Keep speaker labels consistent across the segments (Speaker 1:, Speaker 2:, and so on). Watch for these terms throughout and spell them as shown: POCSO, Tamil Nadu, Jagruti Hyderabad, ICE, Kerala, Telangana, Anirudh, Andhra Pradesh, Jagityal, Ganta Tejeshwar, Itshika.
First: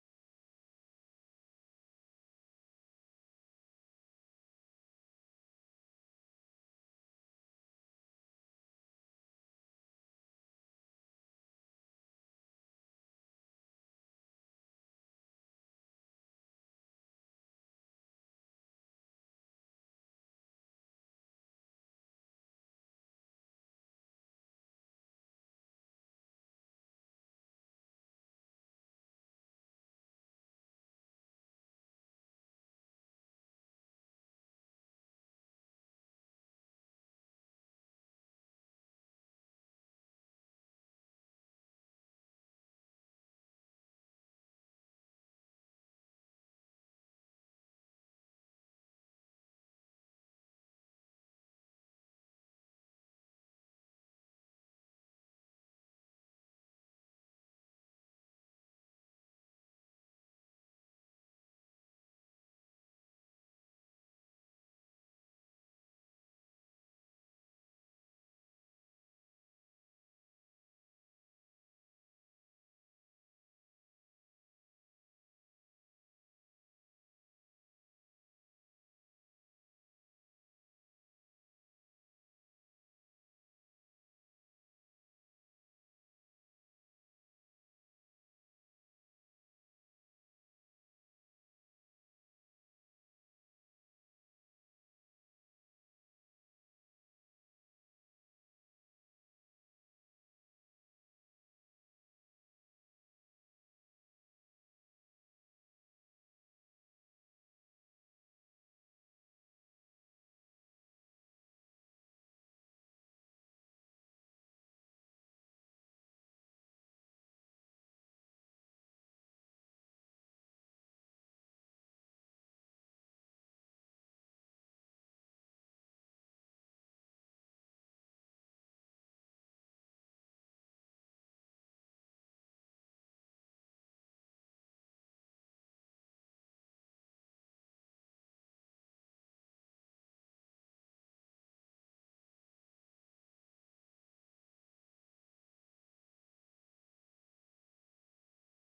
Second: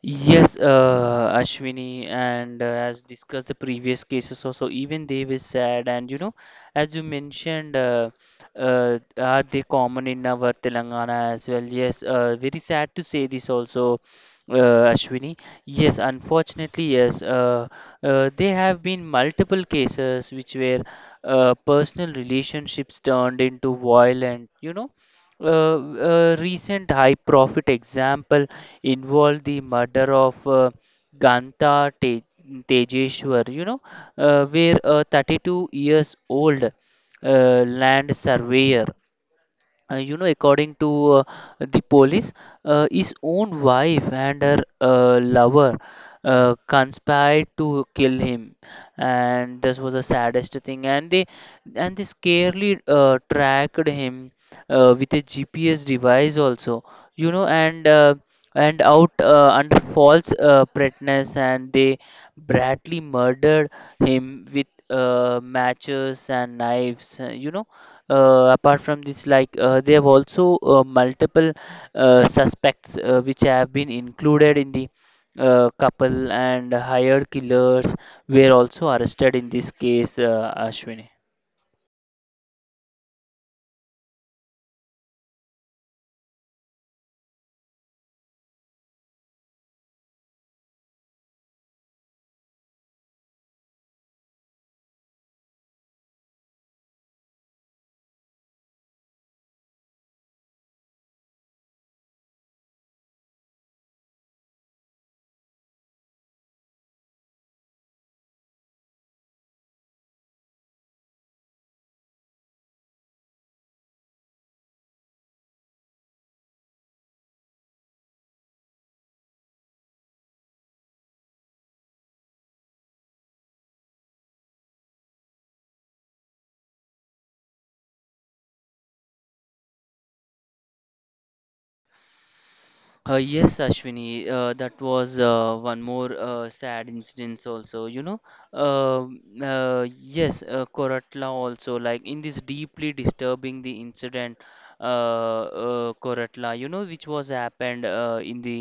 Speaker 1: Yes, Ashwini, and as discussed the previous cases also, even they were sad. And you know, as you mentioned, are they common in our Telangana as well? Yes, very sad to say this also, Ashwini. Yes, unfortunately, yes, there have been multiple cases which were personal relationships turned into violent. A recent high profit example involved the murder of Ganta Te- Tejeshwar, where a 32 years old land surveyor, you know, according to uh, the police, his own wife and her lover conspired to kill him, and this was the saddest thing. And they scarcely tracked him with a GPS device also, and and out under false pretense, and they brutally murdered him with matches and knives. Apart from this, like they have also multiple suspects which have been included in the couple, and hired killers were also arrested in this case, Ashwini. Yes, Ashwini, that was one more sad incident also. Yes, Koratla also, like in this deeply disturbing the incident, Koratla, you know, which was happened in the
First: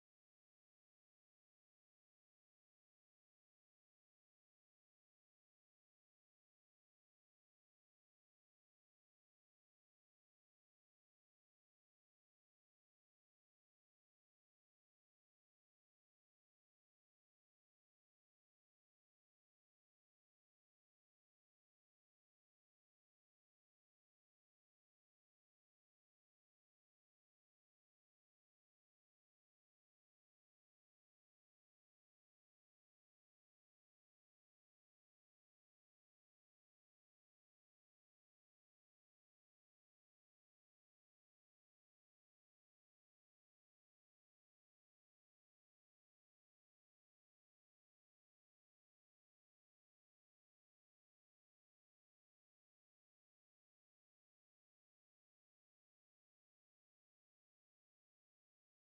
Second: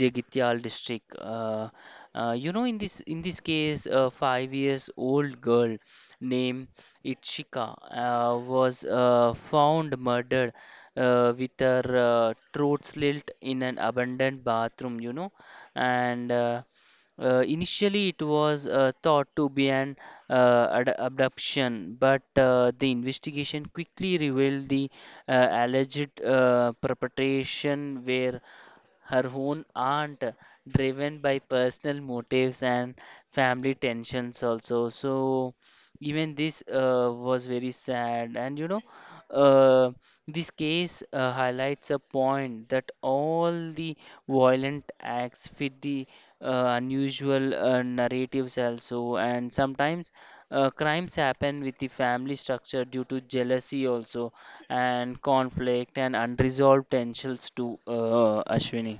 Speaker 1: Jagityal district. You know, in this case, a 5 years old girl named Itshika was found murdered with her throat slit in an abandoned bathroom. And Initially, it was thought to be an abduction, but the investigation quickly revealed the alleged perpetration were her own aunt, driven by personal motives and family tensions also. So even this was very sad. And you know, uh, this case highlights a point that all the violent acts fit the unusual narratives also, and sometimes crimes happen with the family structure due to jealousy also, and conflict and unresolved tensions too, Ashwini.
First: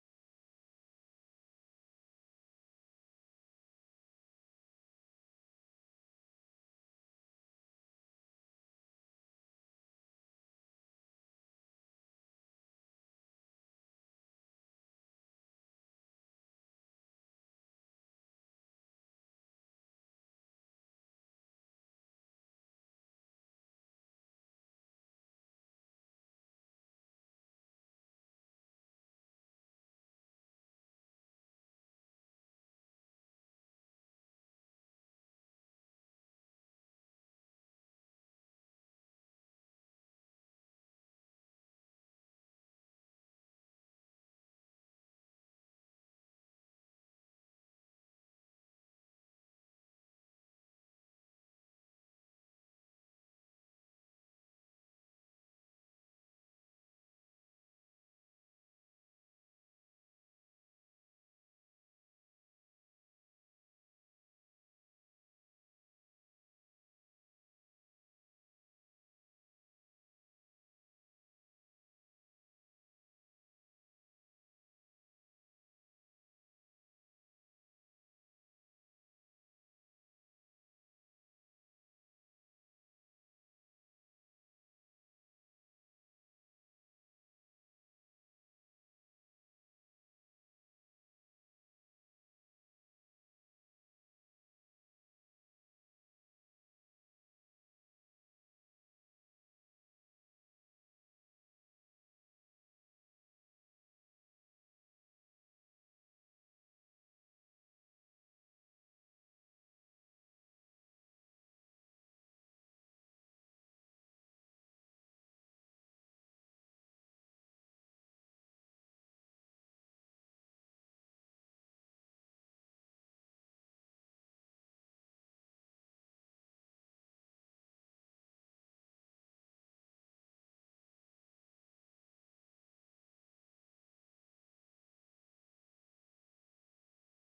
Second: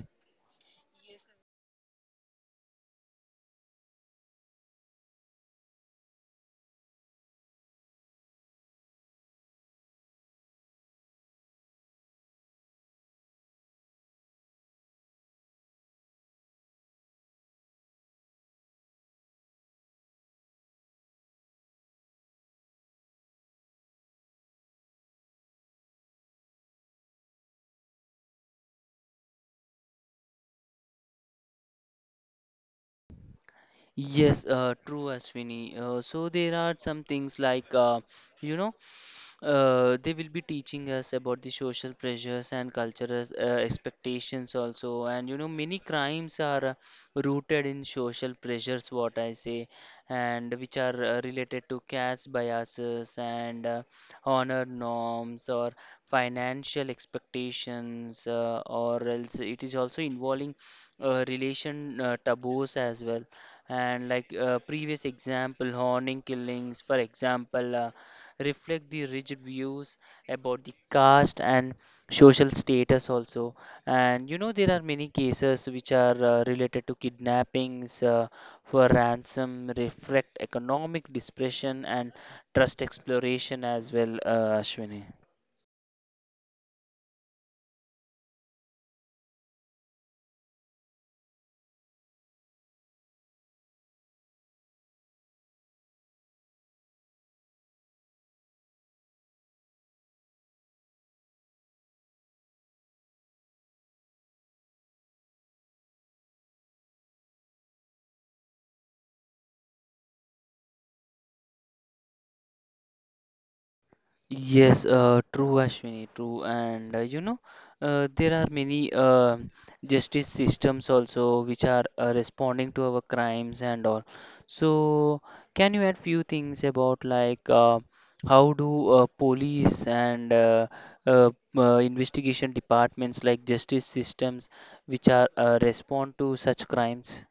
Speaker 1: Yes, true, Ashwini. So there are some things like, you know, they will be teaching us about the social pressures and cultural expectations also. And you know, many crimes are rooted in social pressures, what I say, and which are related to caste biases and honor norms or financial expectations, or else it is also involving relation taboos as well, and like previous example, honing killings for example reflect the rigid views about the caste and social status also. And you know, there are many cases which are related to kidnappings for ransom, reflect economic depression and trust exploration as well, Ashwini. Yes, true, Ashwini, true. And you know, there are many justice systems also which are responding to our crimes and all. So, can you add few things about like how do police and uh, investigation departments like justice systems which are respond to such crimes?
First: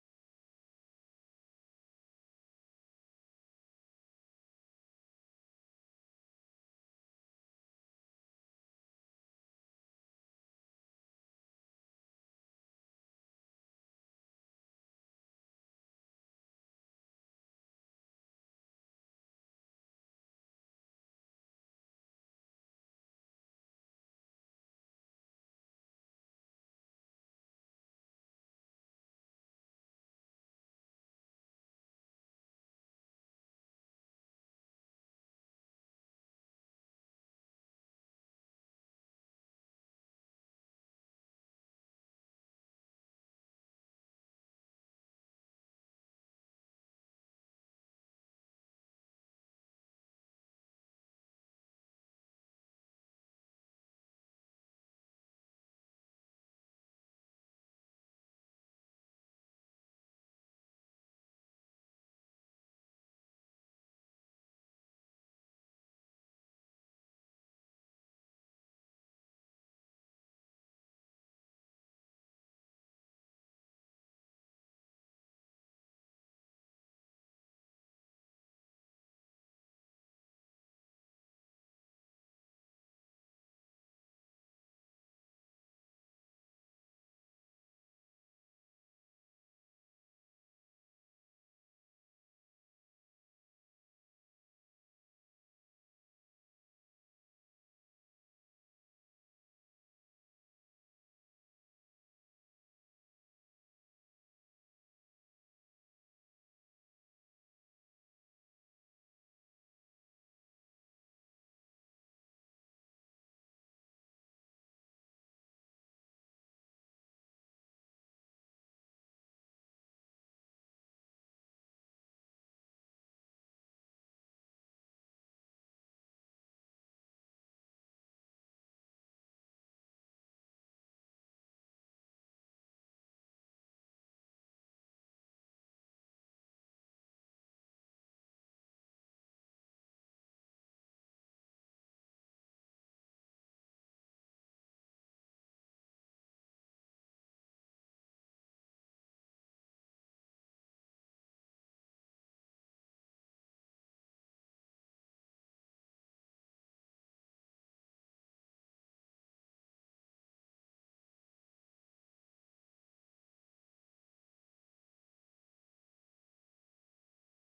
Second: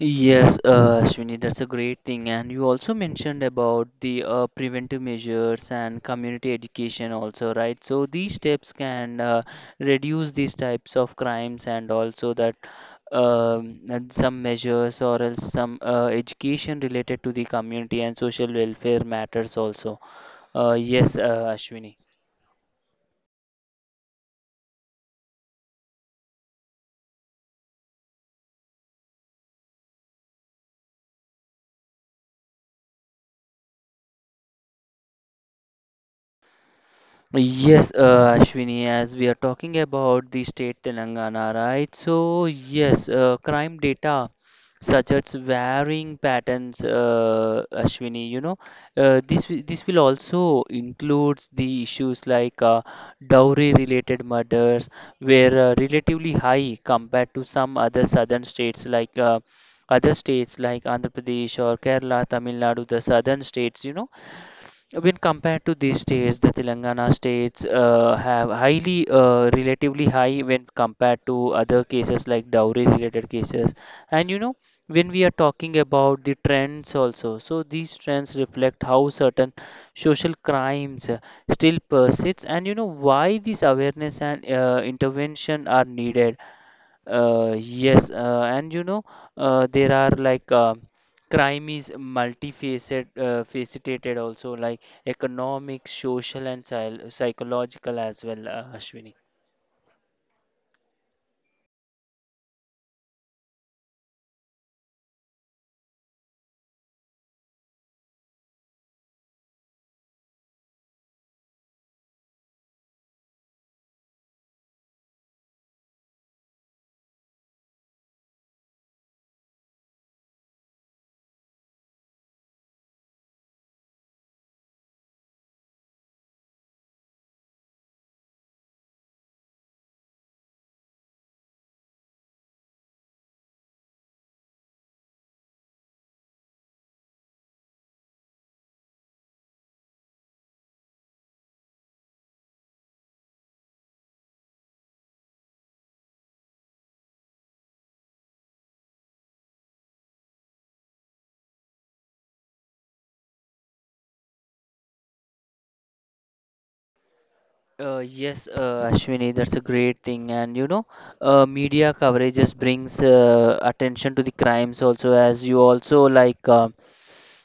Speaker 1: Yes, Ashwini, that's a great thing. And you also mentioned about the preventive measures and community education also, right? So these steps can reduce these types of crimes, and also that, and some measures, or else some education related to the community and social welfare matters also. Yes, Ashwini. Yes, Ashwini, as we are talking about the state Telangana, right? So, yes, crime data suggests varying patterns, Ashwini. You know, this will also includes the issues like dowry-related murders, where relatively high compared to some other southern states, like other states like Andhra Pradesh or Kerala, Tamil Nadu, the southern states. You know, when compared to these states, the Telangana states have highly, relatively high when compared to other cases like dowry related cases. And you know, when we are talking about the trends also, so these trends reflect how certain social crimes still persists, and you know why this awareness and intervention are needed. Yes, and you know, there are like, crime is multifaceted, faceted also, like economic, social, and psychological as well, Ashwini. Yes, Ashwini, that's a great thing. And you know, media coverage just brings attention to the crimes also, as you also like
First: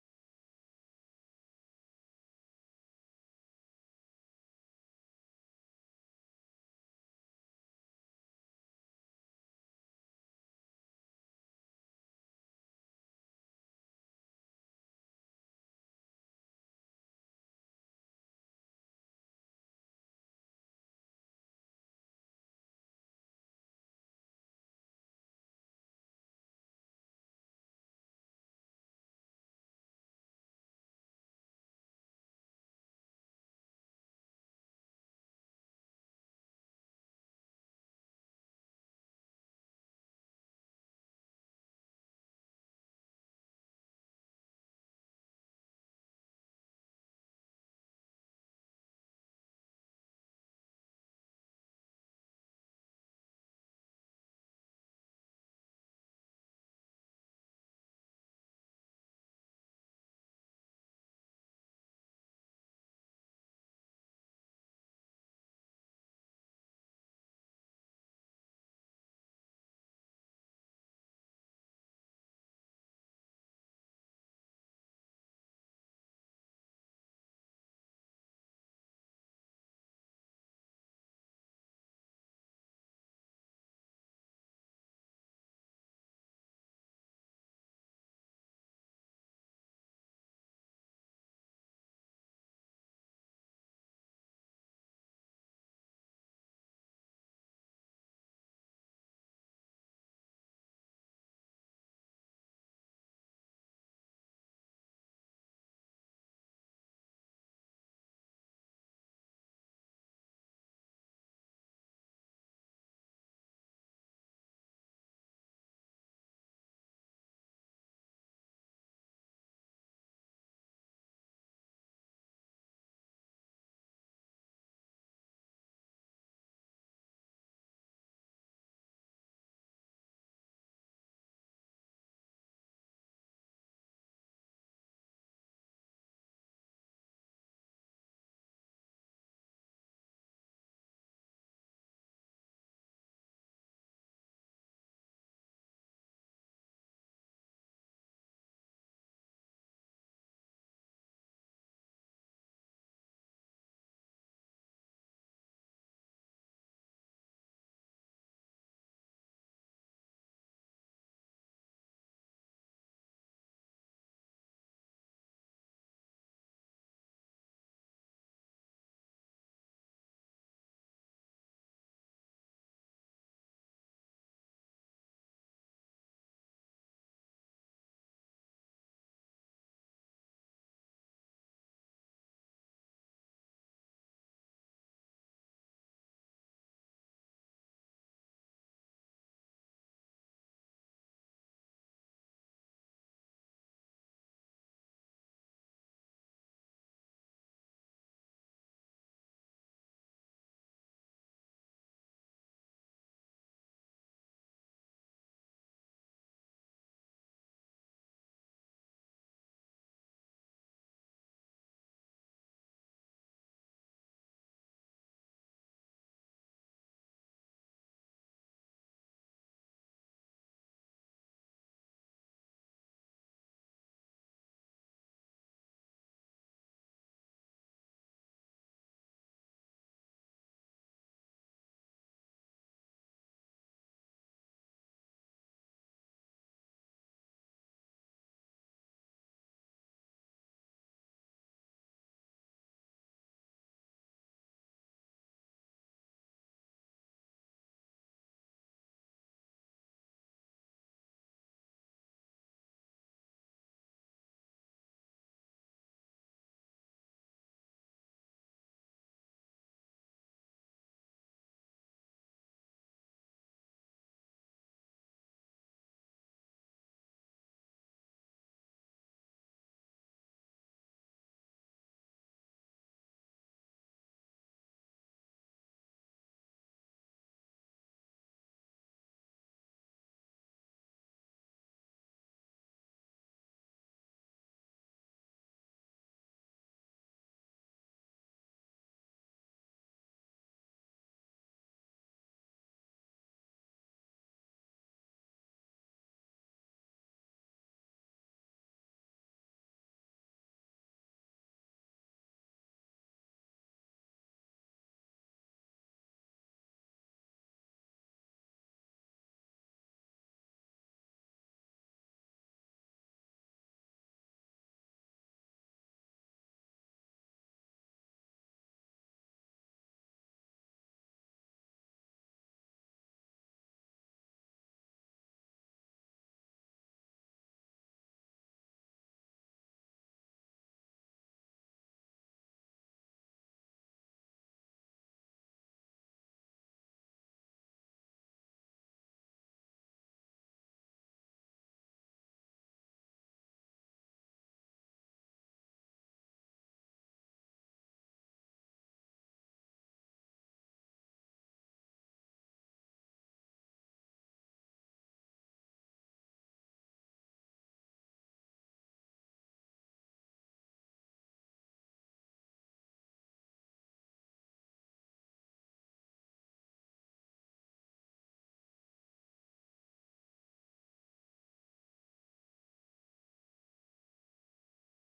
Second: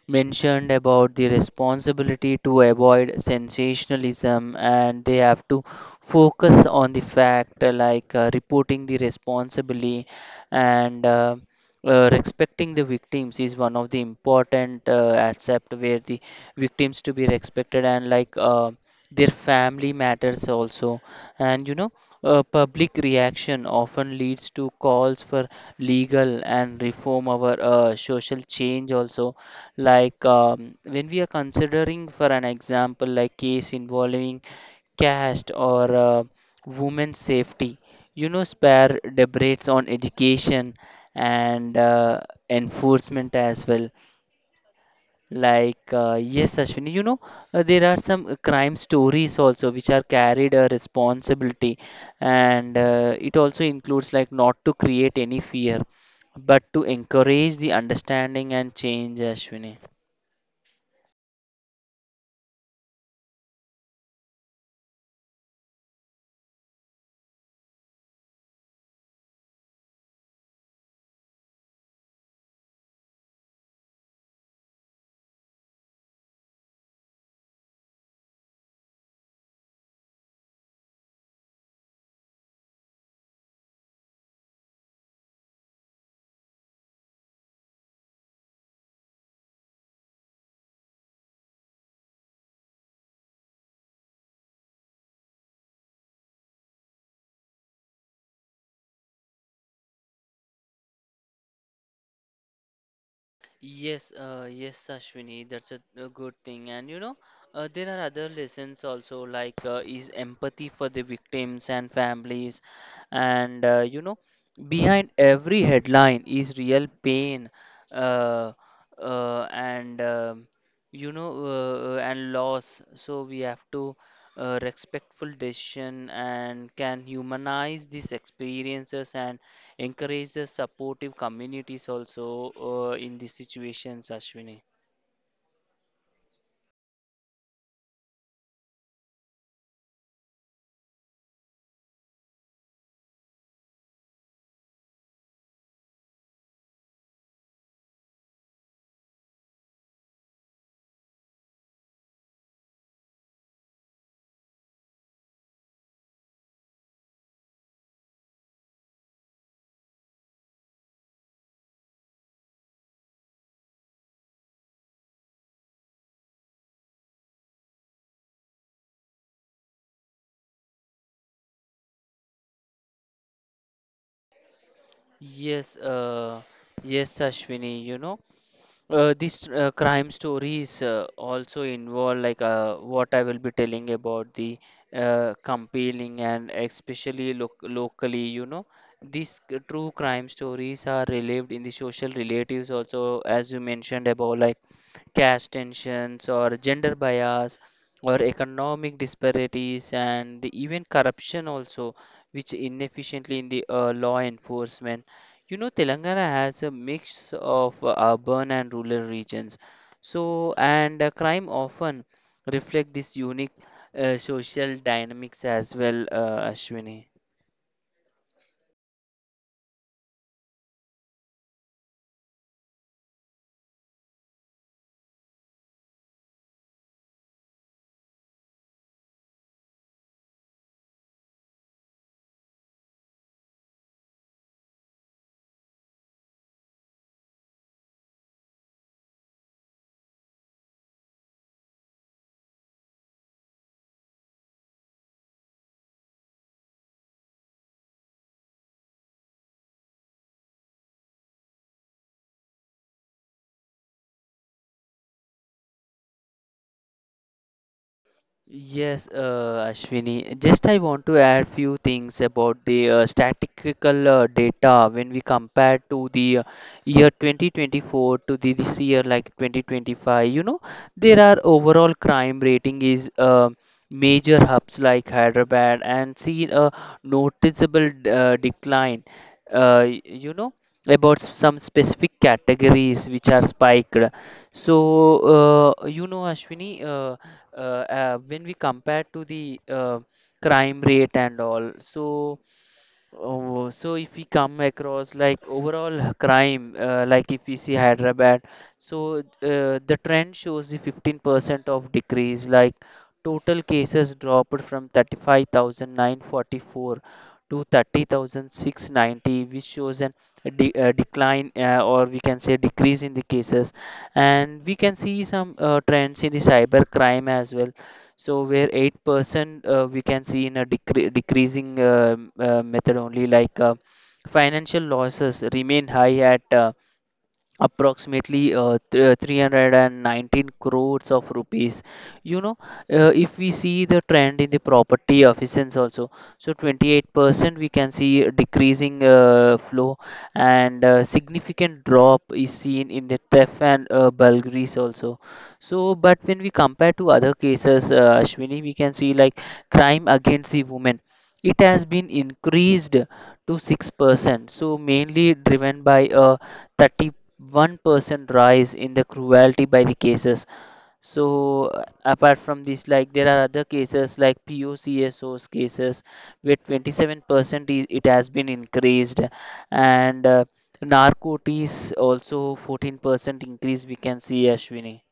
Speaker 1: mentioned about the responsibility to avoid sensationalism, and they have to focus on the fact, like reporting the responsibly, and respecting the victims is one of the important aspect, where the victims to be respected and like. Their family matters also, and you know, public reaction often leads to calls for legal and reform our social change also, like when we are considering for an example like case involving caste or women's safety, you know, spare debates on education and enforcement as well. Like, yes, Ashwini, you know, there are some crime stories also which are carried a responsibility, and it also includes like not to create any fear, but to encourage the understanding and change, Ashwini. Yes, yes, Ashwini, that's a good thing. And you know, there are other lessons also, like is empathy for the victims and families. And you know, behind every headline is real pain, uh, and you know, and loss. So we have to respectful decision, and can humanize these experiences and encourage the supportive communities also in these situations, Ashwini. Yes, yes, Ashwini, you know, these crime stories also involve like, what I will be telling about the compelling and especially locally, you know, true crime stories are relived in the social relatives also, as you mentioned about like caste tensions or gender bias or economic disparities and even corruption also, which inefficiently in the law enforcement. You know, Telangana has a mix of urban and rural regions. So, and crime often reflect this unique social dynamics as well, Ashwini. Yes, Ashwini. Just I want to add few things about the statistical data when we compare to the year 2024 to the this year like 2025. You know, there are overall crime rating is, major hubs like Hyderabad and seen a noticeable decline. You know about some specific categories which are spiked. So, you know, Ashwini, uh, when we compare to the crime rate and all, so. Oh, so if we come across like overall crime, like if we see Hyderabad, so the trend shows the 15% of decrease, like total cases dropped from 35,944 to 30,690, which shows an a de decline, or we can say decrease in the cases. And we can see some trends in the cyber crime as well. So where 8% we can see in a decreasing method only, like financial losses remain high at approximately 319 crores of rupees, you know. If we see the trend in the property efficiency also, so 28% we can see a decreasing flow, and significant drop is seen in the theft and burglaries also. So, but when we compare to other cases, Ashwini, we can see like crime against the women, it has been increased to 6%, so mainly driven by a 30 1% rise in the cruelty by the cases. So apart from this, like there are other cases like POCSOs cases where 27% is, it has been increased, and narcotics also 14% increase we can see, Ashwini.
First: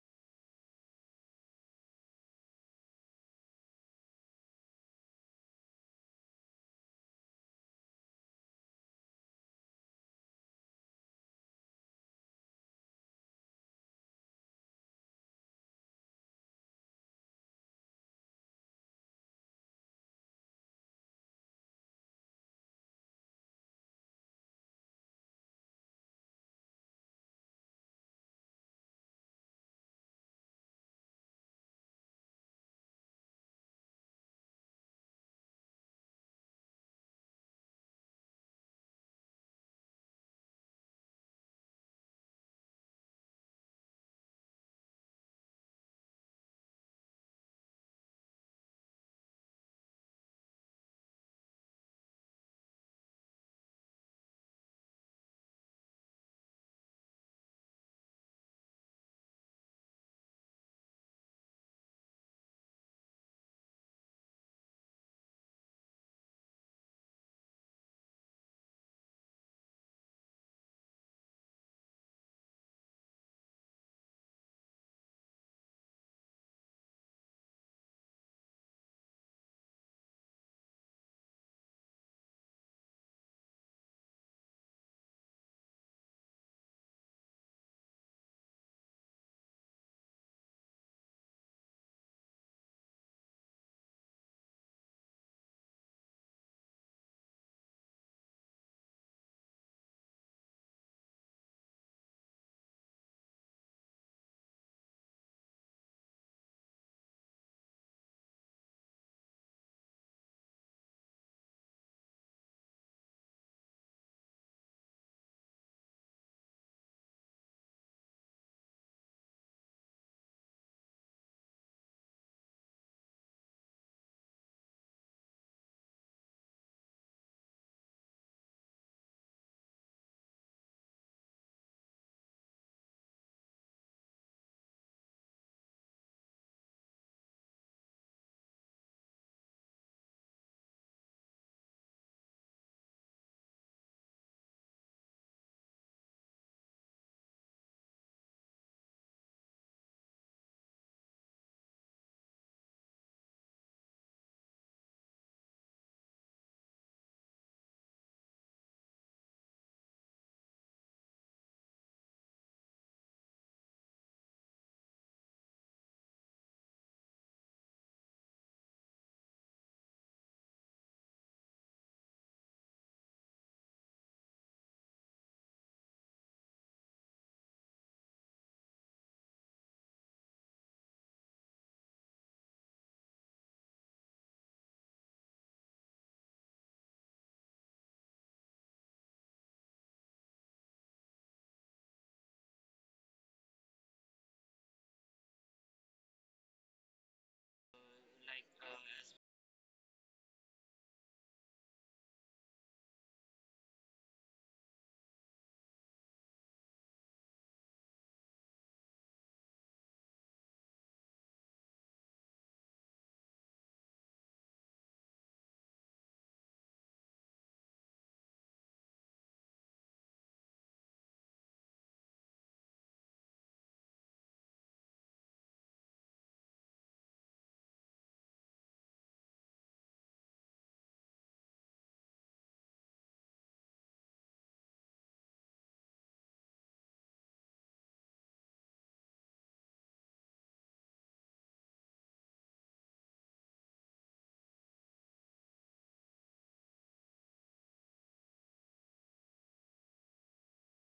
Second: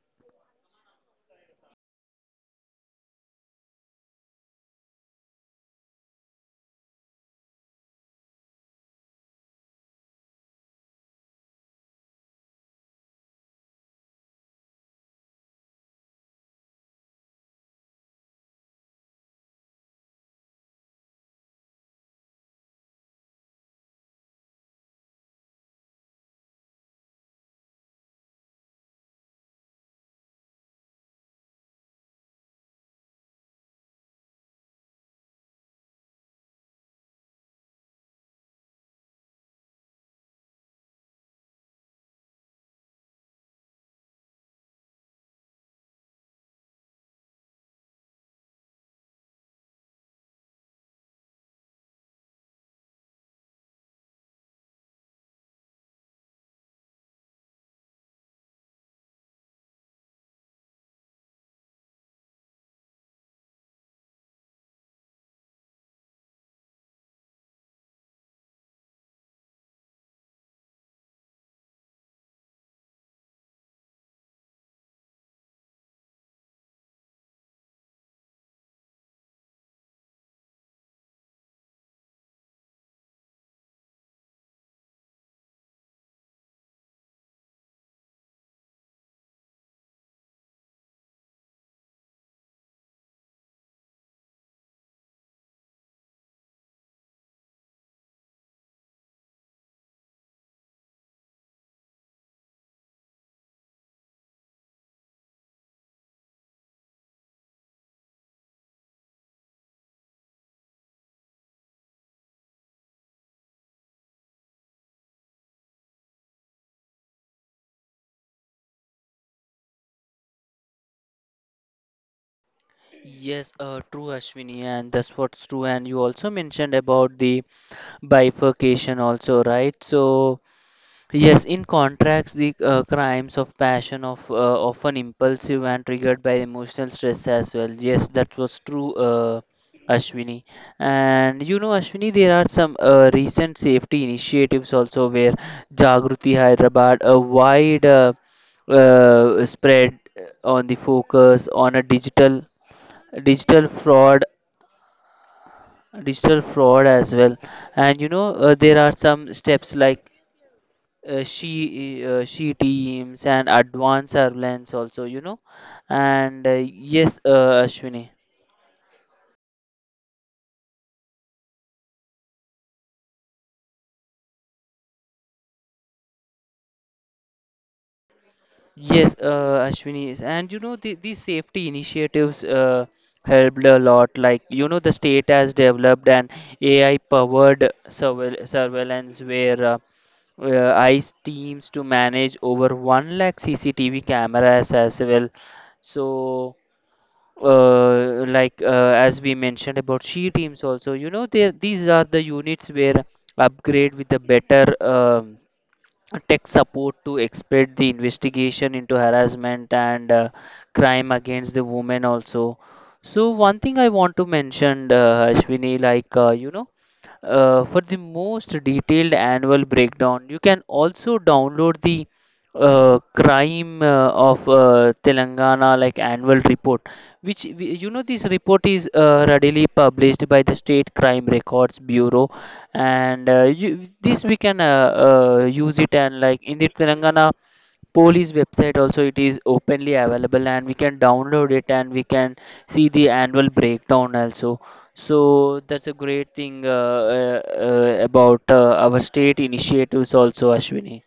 Speaker 1: Yes, true, Ashwini, and that's what's true. And you also mentioned about the bifurcation also, right? So, yes, in contracts, the crimes of passion of often impulsive and triggered by emotional stress as well. Yes, that was true, Ashwini. And you know, Ashwini, there are some recent safety initiatives also, where Jagruti Hyderabad, a wide spread on the focus on a digital fraud as well. And you know, there are some steps like she teams and advanced surveillance also, you know. And yes, Ashwini. Yes, Ashwini is, and you know the, these safety initiatives helped a lot, like you know the state has developed an AI powered surveillance where ICE teams to manage over 1 lakh CCTV cameras as well. So like as we mentioned about she teams also, you know, they these are the units where upgrade with a better tech support to expedite the investigation into harassment and crime against the women also. So one thing I want to mention, Ashwini, like, for the most detailed annual breakdown you can also download the crime of Telangana, like annual report, which you know, this report is readily published by the state crime records bureau. And you, this we can use it, and like in the Telangana police website also it is openly available, and we can download it and we can see the annual breakdown also. So that's a great thing about our state initiatives also, Ashwini.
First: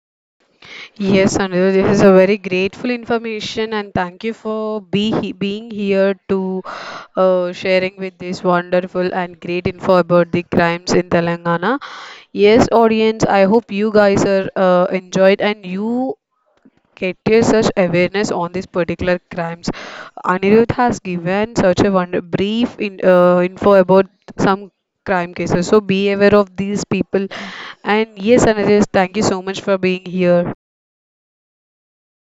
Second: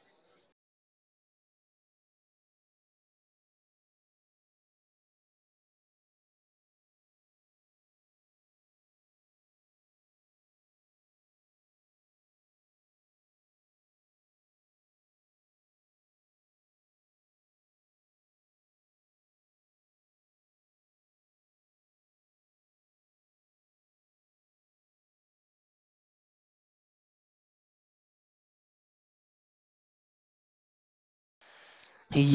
Speaker 2: Yes, Anirudh, this is a very grateful information, and thank you for being here to sharing with this wonderful and great info about the crimes in Telangana. Yes, audience, I hope you guys are enjoyed and you get your such awareness on these particular crimes. Anirudh has given such a wonder brief info about some crime cases. So be aware of these people. And yes, Anirudh, thank you so much for being here.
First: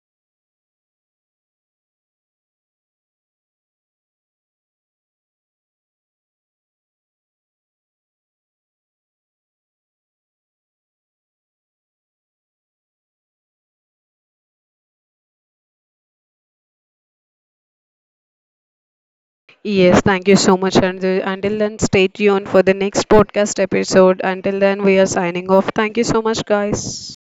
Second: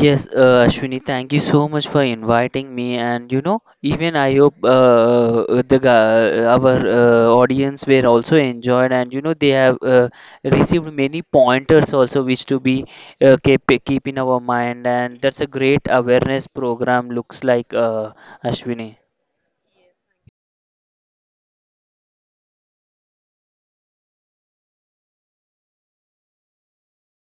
Speaker 1: Yes, Ashwini, thank you so much for inviting me. And you know, even I hope the our audience were also enjoyed, and you know, they have received many pointers also, which to be keep in our mind. And that's a great awareness program looks like, Ashwini.
Speaker 2: Yes, thank you so much, Anirudh. Until then, stay tuned for the next podcast episode. Until then, we are signing off. Thank you so much, guys.